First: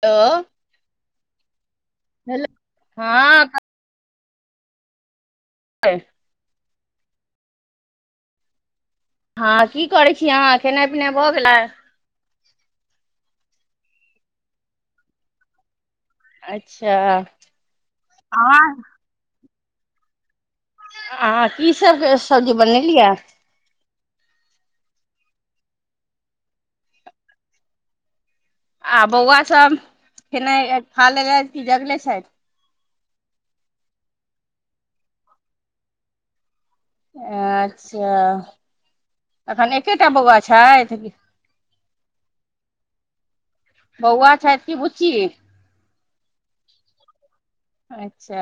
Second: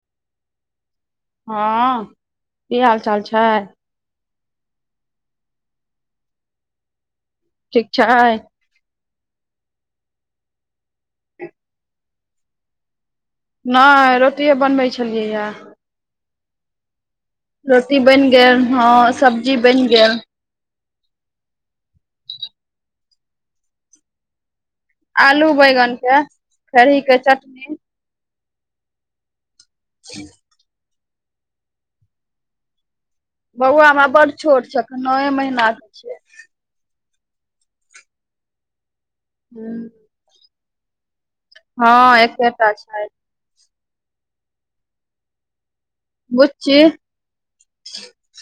तऽ हँ की हाल चाल छै। हँ ह ठीक छैइ हँ की करैइ छी, अहाँ खेनाइ पिनाइ भऽ गेलै। नय रोटिए बनबै छलियैए अच्छा रोटी बइन गेल अहाँ हँ सब्जी बइन गेल आहाँ की सब के सब्जी बनेलियै। आलू बैगन के खेरही के चटनी आ बौआ सब [unintelligible] खेनाइ खा लेलैथ कि जगले छइथ? बौआ हमरा बड़ छोट छ अखन नए महीना के छय। अच्छा एखन हूँ, एकेटा बौआ छैथ? हँ एकेटा छैथ। बौआ छैथ कि बुची? बुच्ची अच्छा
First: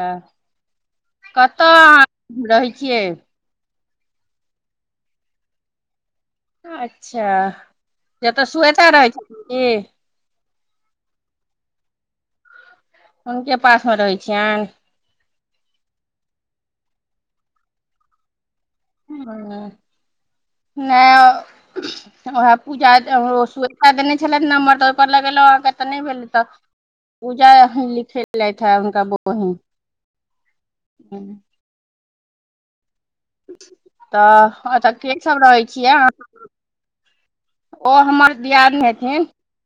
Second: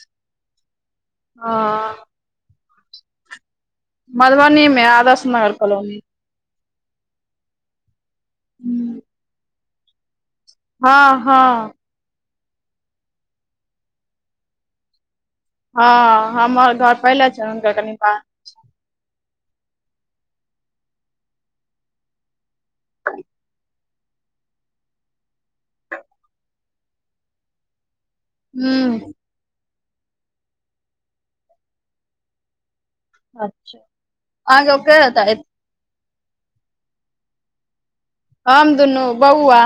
हँ कतऽ आँहा? रहैय छियै। मधुबनी में आदर्श नगर कॉलोनी। अच्छा जतऽ स्वेता हूँ, रहै छैथ की? हँ हँ। हुनके पास मे रहै छियेन? हँ हमर घर पहिले छे हुनकर कनि बाद में। ह नैय। उएह पूजा ऐते हमरो स्वेता देने छेलैथ नम्बर तऽ ओहिपर लगेलहुं अहाँके तऽ नहि भेल तऽ। पूजा अखेन लिखे लैथ उनका हूँ बहिन। अच्छा अहाँके तऽ ओ ओत के सब हेतैथ रहै छियैह ओ हमर हम दियादनी दुनू बौआ।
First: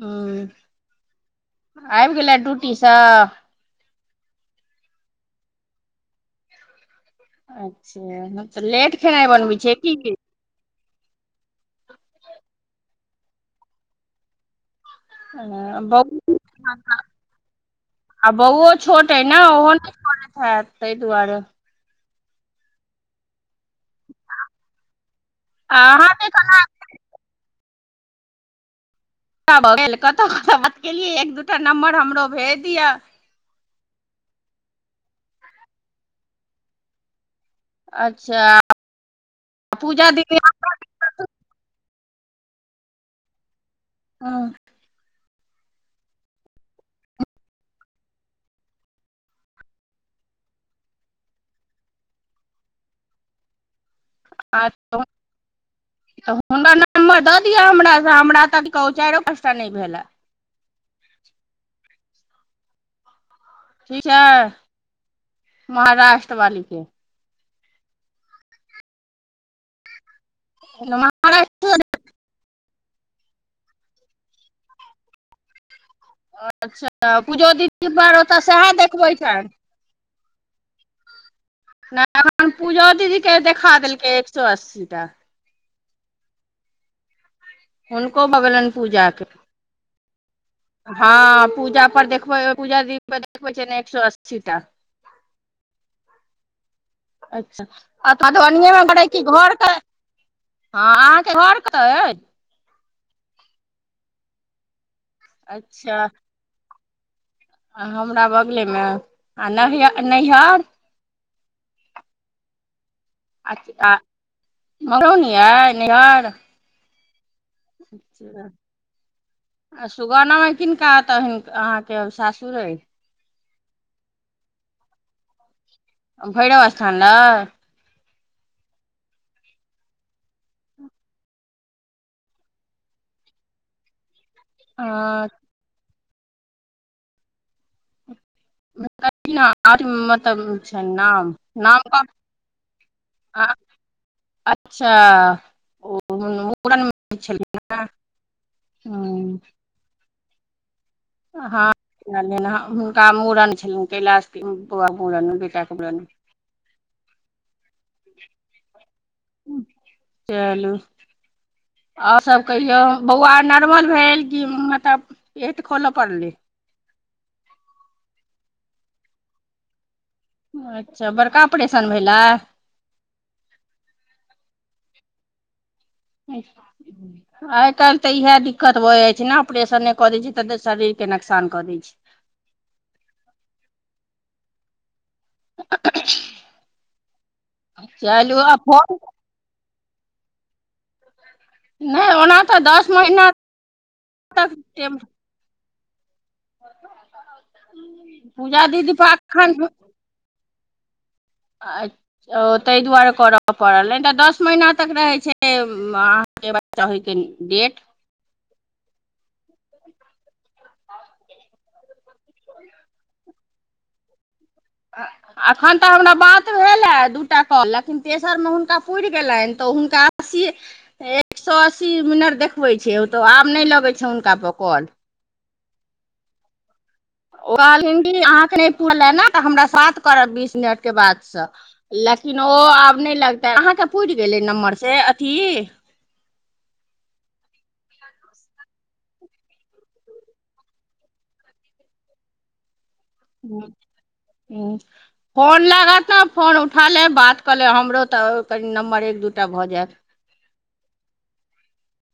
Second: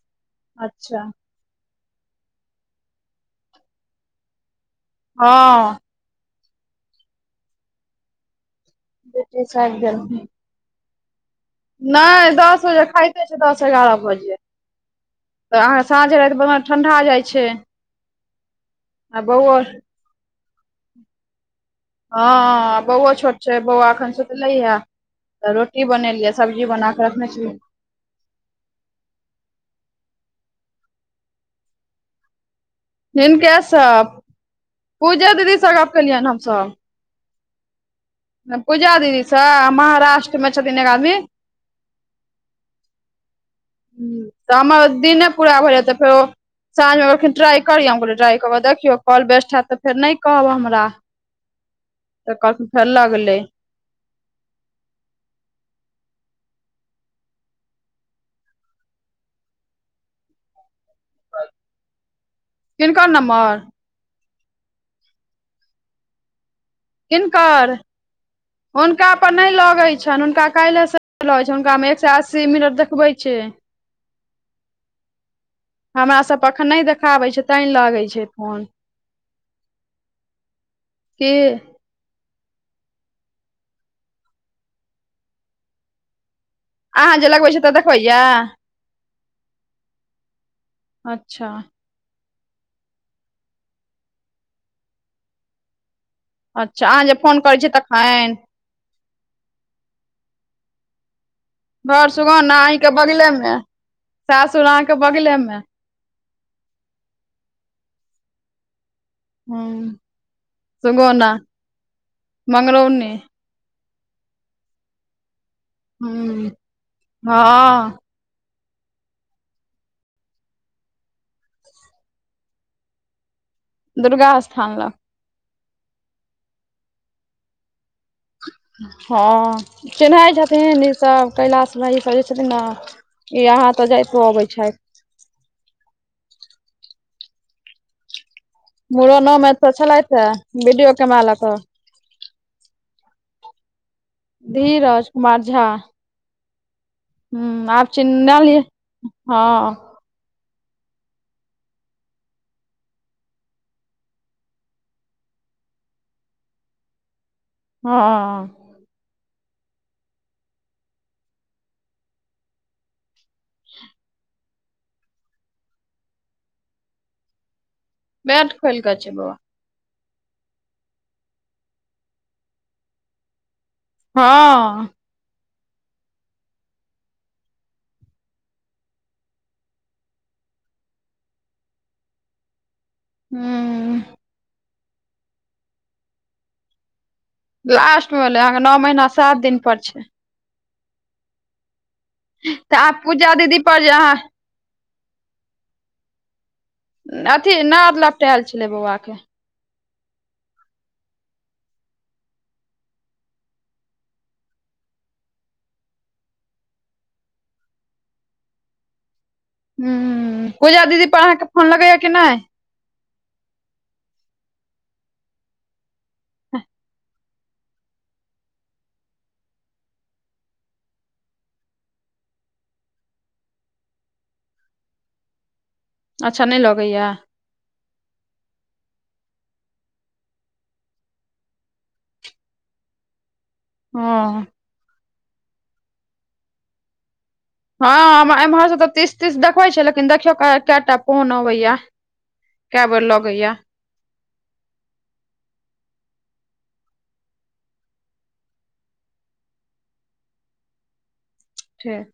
ह। अच्छा। आइब गेलैथ ड्यूटीसँ? हँ। अच्छा तऽ लेट खेनाइ ब्रिटिश बनबै छियै की? नैय दस बजे खाइते छै दस एगारह बजे। तऽ अहाँ ब साँझ राति बना ठंडा जाइ छै आ बौओ छोट आ एइ ने बौओ ओहो कनैत हेत ताहि दुआरे। हँ बोओ छोट छै बोआ खन सुतले ये तऽ आ रोटी अहाँके बनेलियै सब्जी केना बना क रखने छी। तब गेल कतहु कत बात केलियै एक दूटा नम्बर हमरो भेज दिय। हिनके सब पूजा दीदी सऽ गप केलियनि हमसब। अच्छा पूजा दीदीसँ अऽ पूजा महाराष्ट्रमे छथिन एक आदमी। ह्म्म तऽ दीदी हमर दिने पूरा भऽ जेतै तऽ फेरो साँझमे एखन ट्राई करियो हम कहलियई कऽ कऽ देखियौ कॉल बेस्ट हयत तऽ फेर नहि कहब हमरा। तऽ [inaudible] लगलै आ बहुत। तऽ हुनका नम्बर दऽ दिअ हमरा हमरा तऽ कहु चारि पाँचटा नहि भेलए। किनकर नम्बर? ठीक है महाराष्ट्र वाली के। किनकर हुनका पर नहि लगैत छनि हुनका काइले स छै महाराष्ट्र हुनका मे एक स अस्सी मिनट देखबै छै। हमरा सभप एखन नहि देखाबै छै पूजो तै दीदी लगै पर छै ओतऽ फोन। सएह देखबै छनि के? नहि एखन पूजो दीदी के देखा देलकै एक सए अस्सी टा। आहाँ जे लगबइ छे। हुनको भगलेइन पूजा के। हँ अच्छा पूजा पर देखबै पूजा दीदी पर देखबै छै ने एक सए अस्सी टा। अच्छा अहाँ जे फोन करै अच्छा छियै आत तखन धोअनिये मे बढ़ैत। इ घर करय हाँ आहाँ के घर। कतऽ घर अइ सुगौना अईं के बगले मे सासुर आहाँ के बगले में। अच्छा। आ हमरा बगले मे। ह्म नैहर नैहर सुगौना मंगरौनी। अच्छा मंगरौनी अयइ नैहर हूँ हँ। आ सुगैना में किनका ओत अहन अहाँके सासुर अइ। दुर्गा स्थान लग। भैरव स्थान लग। हँ चिन्है छथिन ईसभ कैलाश भाइजी सब जे छथिन न। यहाँ तऽ जाइतो अबै छैत। हाँ। मुड़नोमे ककीना तऽ आर छलथि हे मतलब छैन वीडियो कैमरा लऽ नाम कऽ नाम ह अह अच्छा। धीरज कुमार झा उपड़न मे छलखिन हूँ आब चिन्हलियै हे ह। हँ हँ हुनका मुंड़न छलनि कैलाश बौआ मुंड़न बेटाके मुंड़न। ह। चलु। आओर सब कहियौ बौआ नॉर्मल भेल कि मतलब। पेट खोला पड़लै। पेट खोलक छै बौआ। अच्छा बड़का ऑपरेशन भेलै। हँ। आइ काल्हि त इएह दिक्कत भ जाइ छै न ऑपरेशने कऽ दै छै तैत शरीरके नोकसान कऽ दै छै। हू। [inaudible] लास्ट मे चलू भेलै आ अहाँके नौ फोन महीना सात दिन पर छै। नहि ओना तऽ दस आब महिना पूजा दीदी पर जे अहाँ तक टेम अथि नाप लपटाएल पूजा छलै बौआ के। [inaudible] [unintelligible] ओ तैइ दुआरे कर पड़ल नै त दस महीना तक रहै छै उम अहाँके बच्चा होइके। डेट। ह्म पूजा दीदी पर अहाँके फोन लगैया कि नहि। अखन तऽ हमरा बात ह [inaudible] भेल हे दूटा कहलखिन तेसर मे हुनका पुरि गेलन त हुनका अस्सी एक सौ अस्सी मिनट देखबै छै ओ तो आब नहि लगैत छै हुनका पर कल। अच्छा नहि लगैया। ओ कहलखिन कि अहाँके नहि पुरले ने त हमरा साथ करब बीस मिनट के बाद सँ। लेकिन ओ आब नै लगते अहाँके पुरि हँ गेलै नंबर से अथी। हँ एम्हर से तऽ तीस तीस देखबै छै लेकिन देखियौ केटा फ़ोन अबैया। के बैर लग [inaudible] फोन लागत ने फोन उठा लेब बात कऽ लेब, हमरो तऽ कनि नम्बर एक दूटा भऽ जायत। ठीक।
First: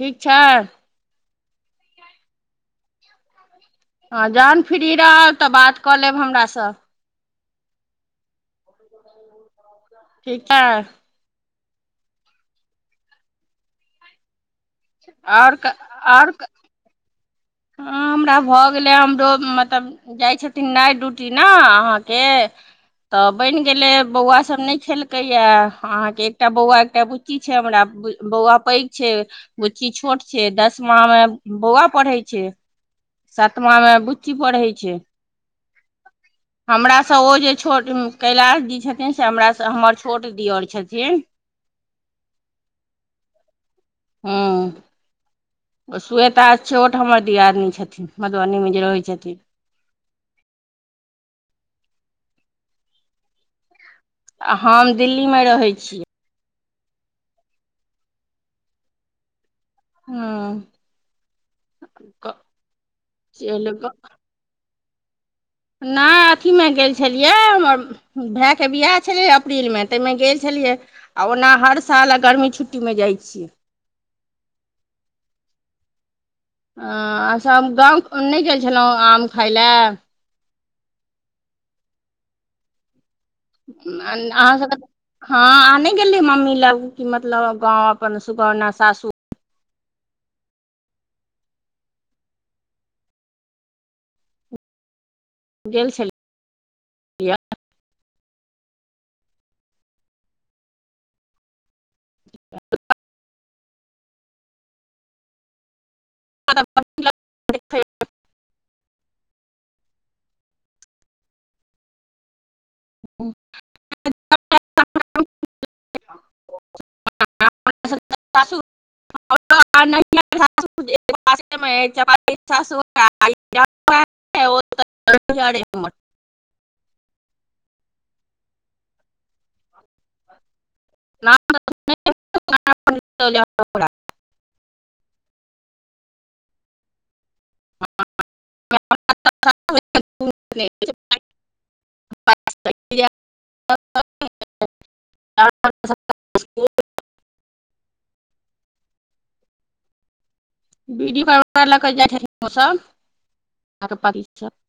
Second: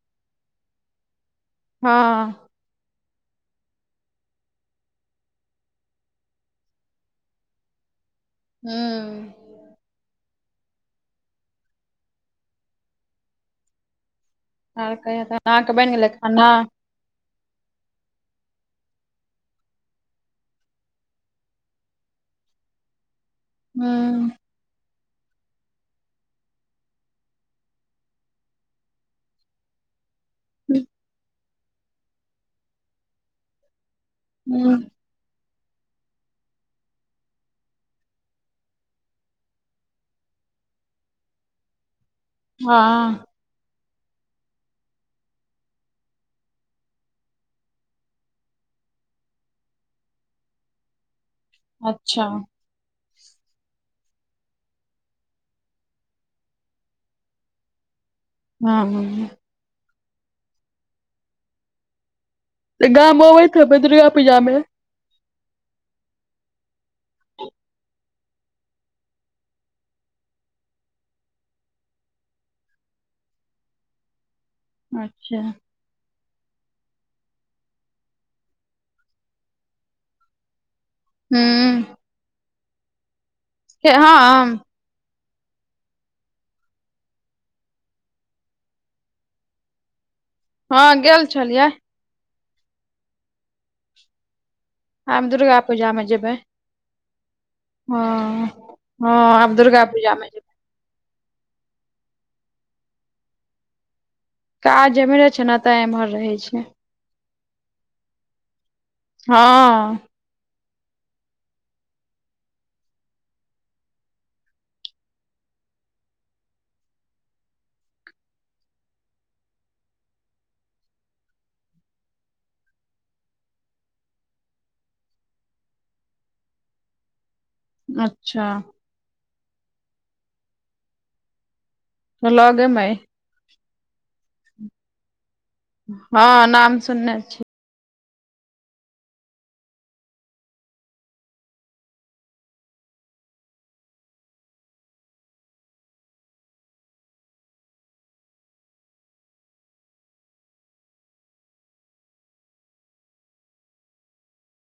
ठीक छै। हाँ। हँ, जहन फ्री रहब तऽ बात कऽ लेब हमरासँ। हुँ। ठीक छै। आर कहियो तहन, आओर आँहा के बनि गेलै खाना? हँ हमरा भऽ गेलै, हमरो मतलब जाइ छथिन नाइट ड्यूटी ने अहाँके। तऽ बनि गेलै, हूँ बौआ सब नहि खेलकै। क या अहाँके एकटा बौआ, एकटा बुच्ची छै हमरा, बौआ पैघ छै। बुच्ची छोट छै, दसमा मे बौआ पढ़ै छै। सतमा मे बुच्ची पढ़ै हूँ। छै। हमरासँ ओ जे छोट कैलाश जी छथिन, से हमरासँ हमर छोट दीयर छथिन। हाँ। हाँ। ओ श्वेता छोट हमर दियादनी छथिन, मधुबनीमे जे रहै छथिन। अच्छा! आ हम दिल्ली मे रहै छी। हँ, हाँ। हाँ। त गाम आबैत हेबे दुर्गा पूजामे? नहि अथीमे गेल छलियै, हमर भायके बियाह छलै अप्रिलमे, ताहिमे गेल छलियै। आ ओना हर साल आ गर्मी छुट्टीमे जाइत छियै। अच्छा! हं, अच्छा! गाम नहि गेल छलहुँ आम खााय लए? हू। अहाँ हँ सबके हँ, आहाँ नइ गेल रही मम्मी लग, की मतलब गांव अपन सुगौना सासू हँ गेल छलियै। आब दुर्गा गेल पूजा मे छलियै जेबै। हँ -हँ, आब दुर्गा पूजामे जेबै। [inaudible] काज इम्हरे छै ना ते इम्हर रहे छियै। हँ। ओ [inaudible] [inaudible] [unintelligible] [inaudible] े [unintelligible] अच्छा। [inaudible] लगेमे अइ। [inaudible] हँ नाम सुनने छी। [inaudible] [inaudible] [unintelligible] परिवार लऽ कऽ जाइ छथिन ओसभ [unintelligible]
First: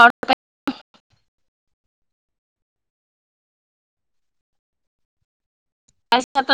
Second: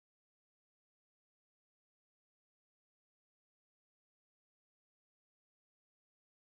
आओर बत [inaudible] [inaudible]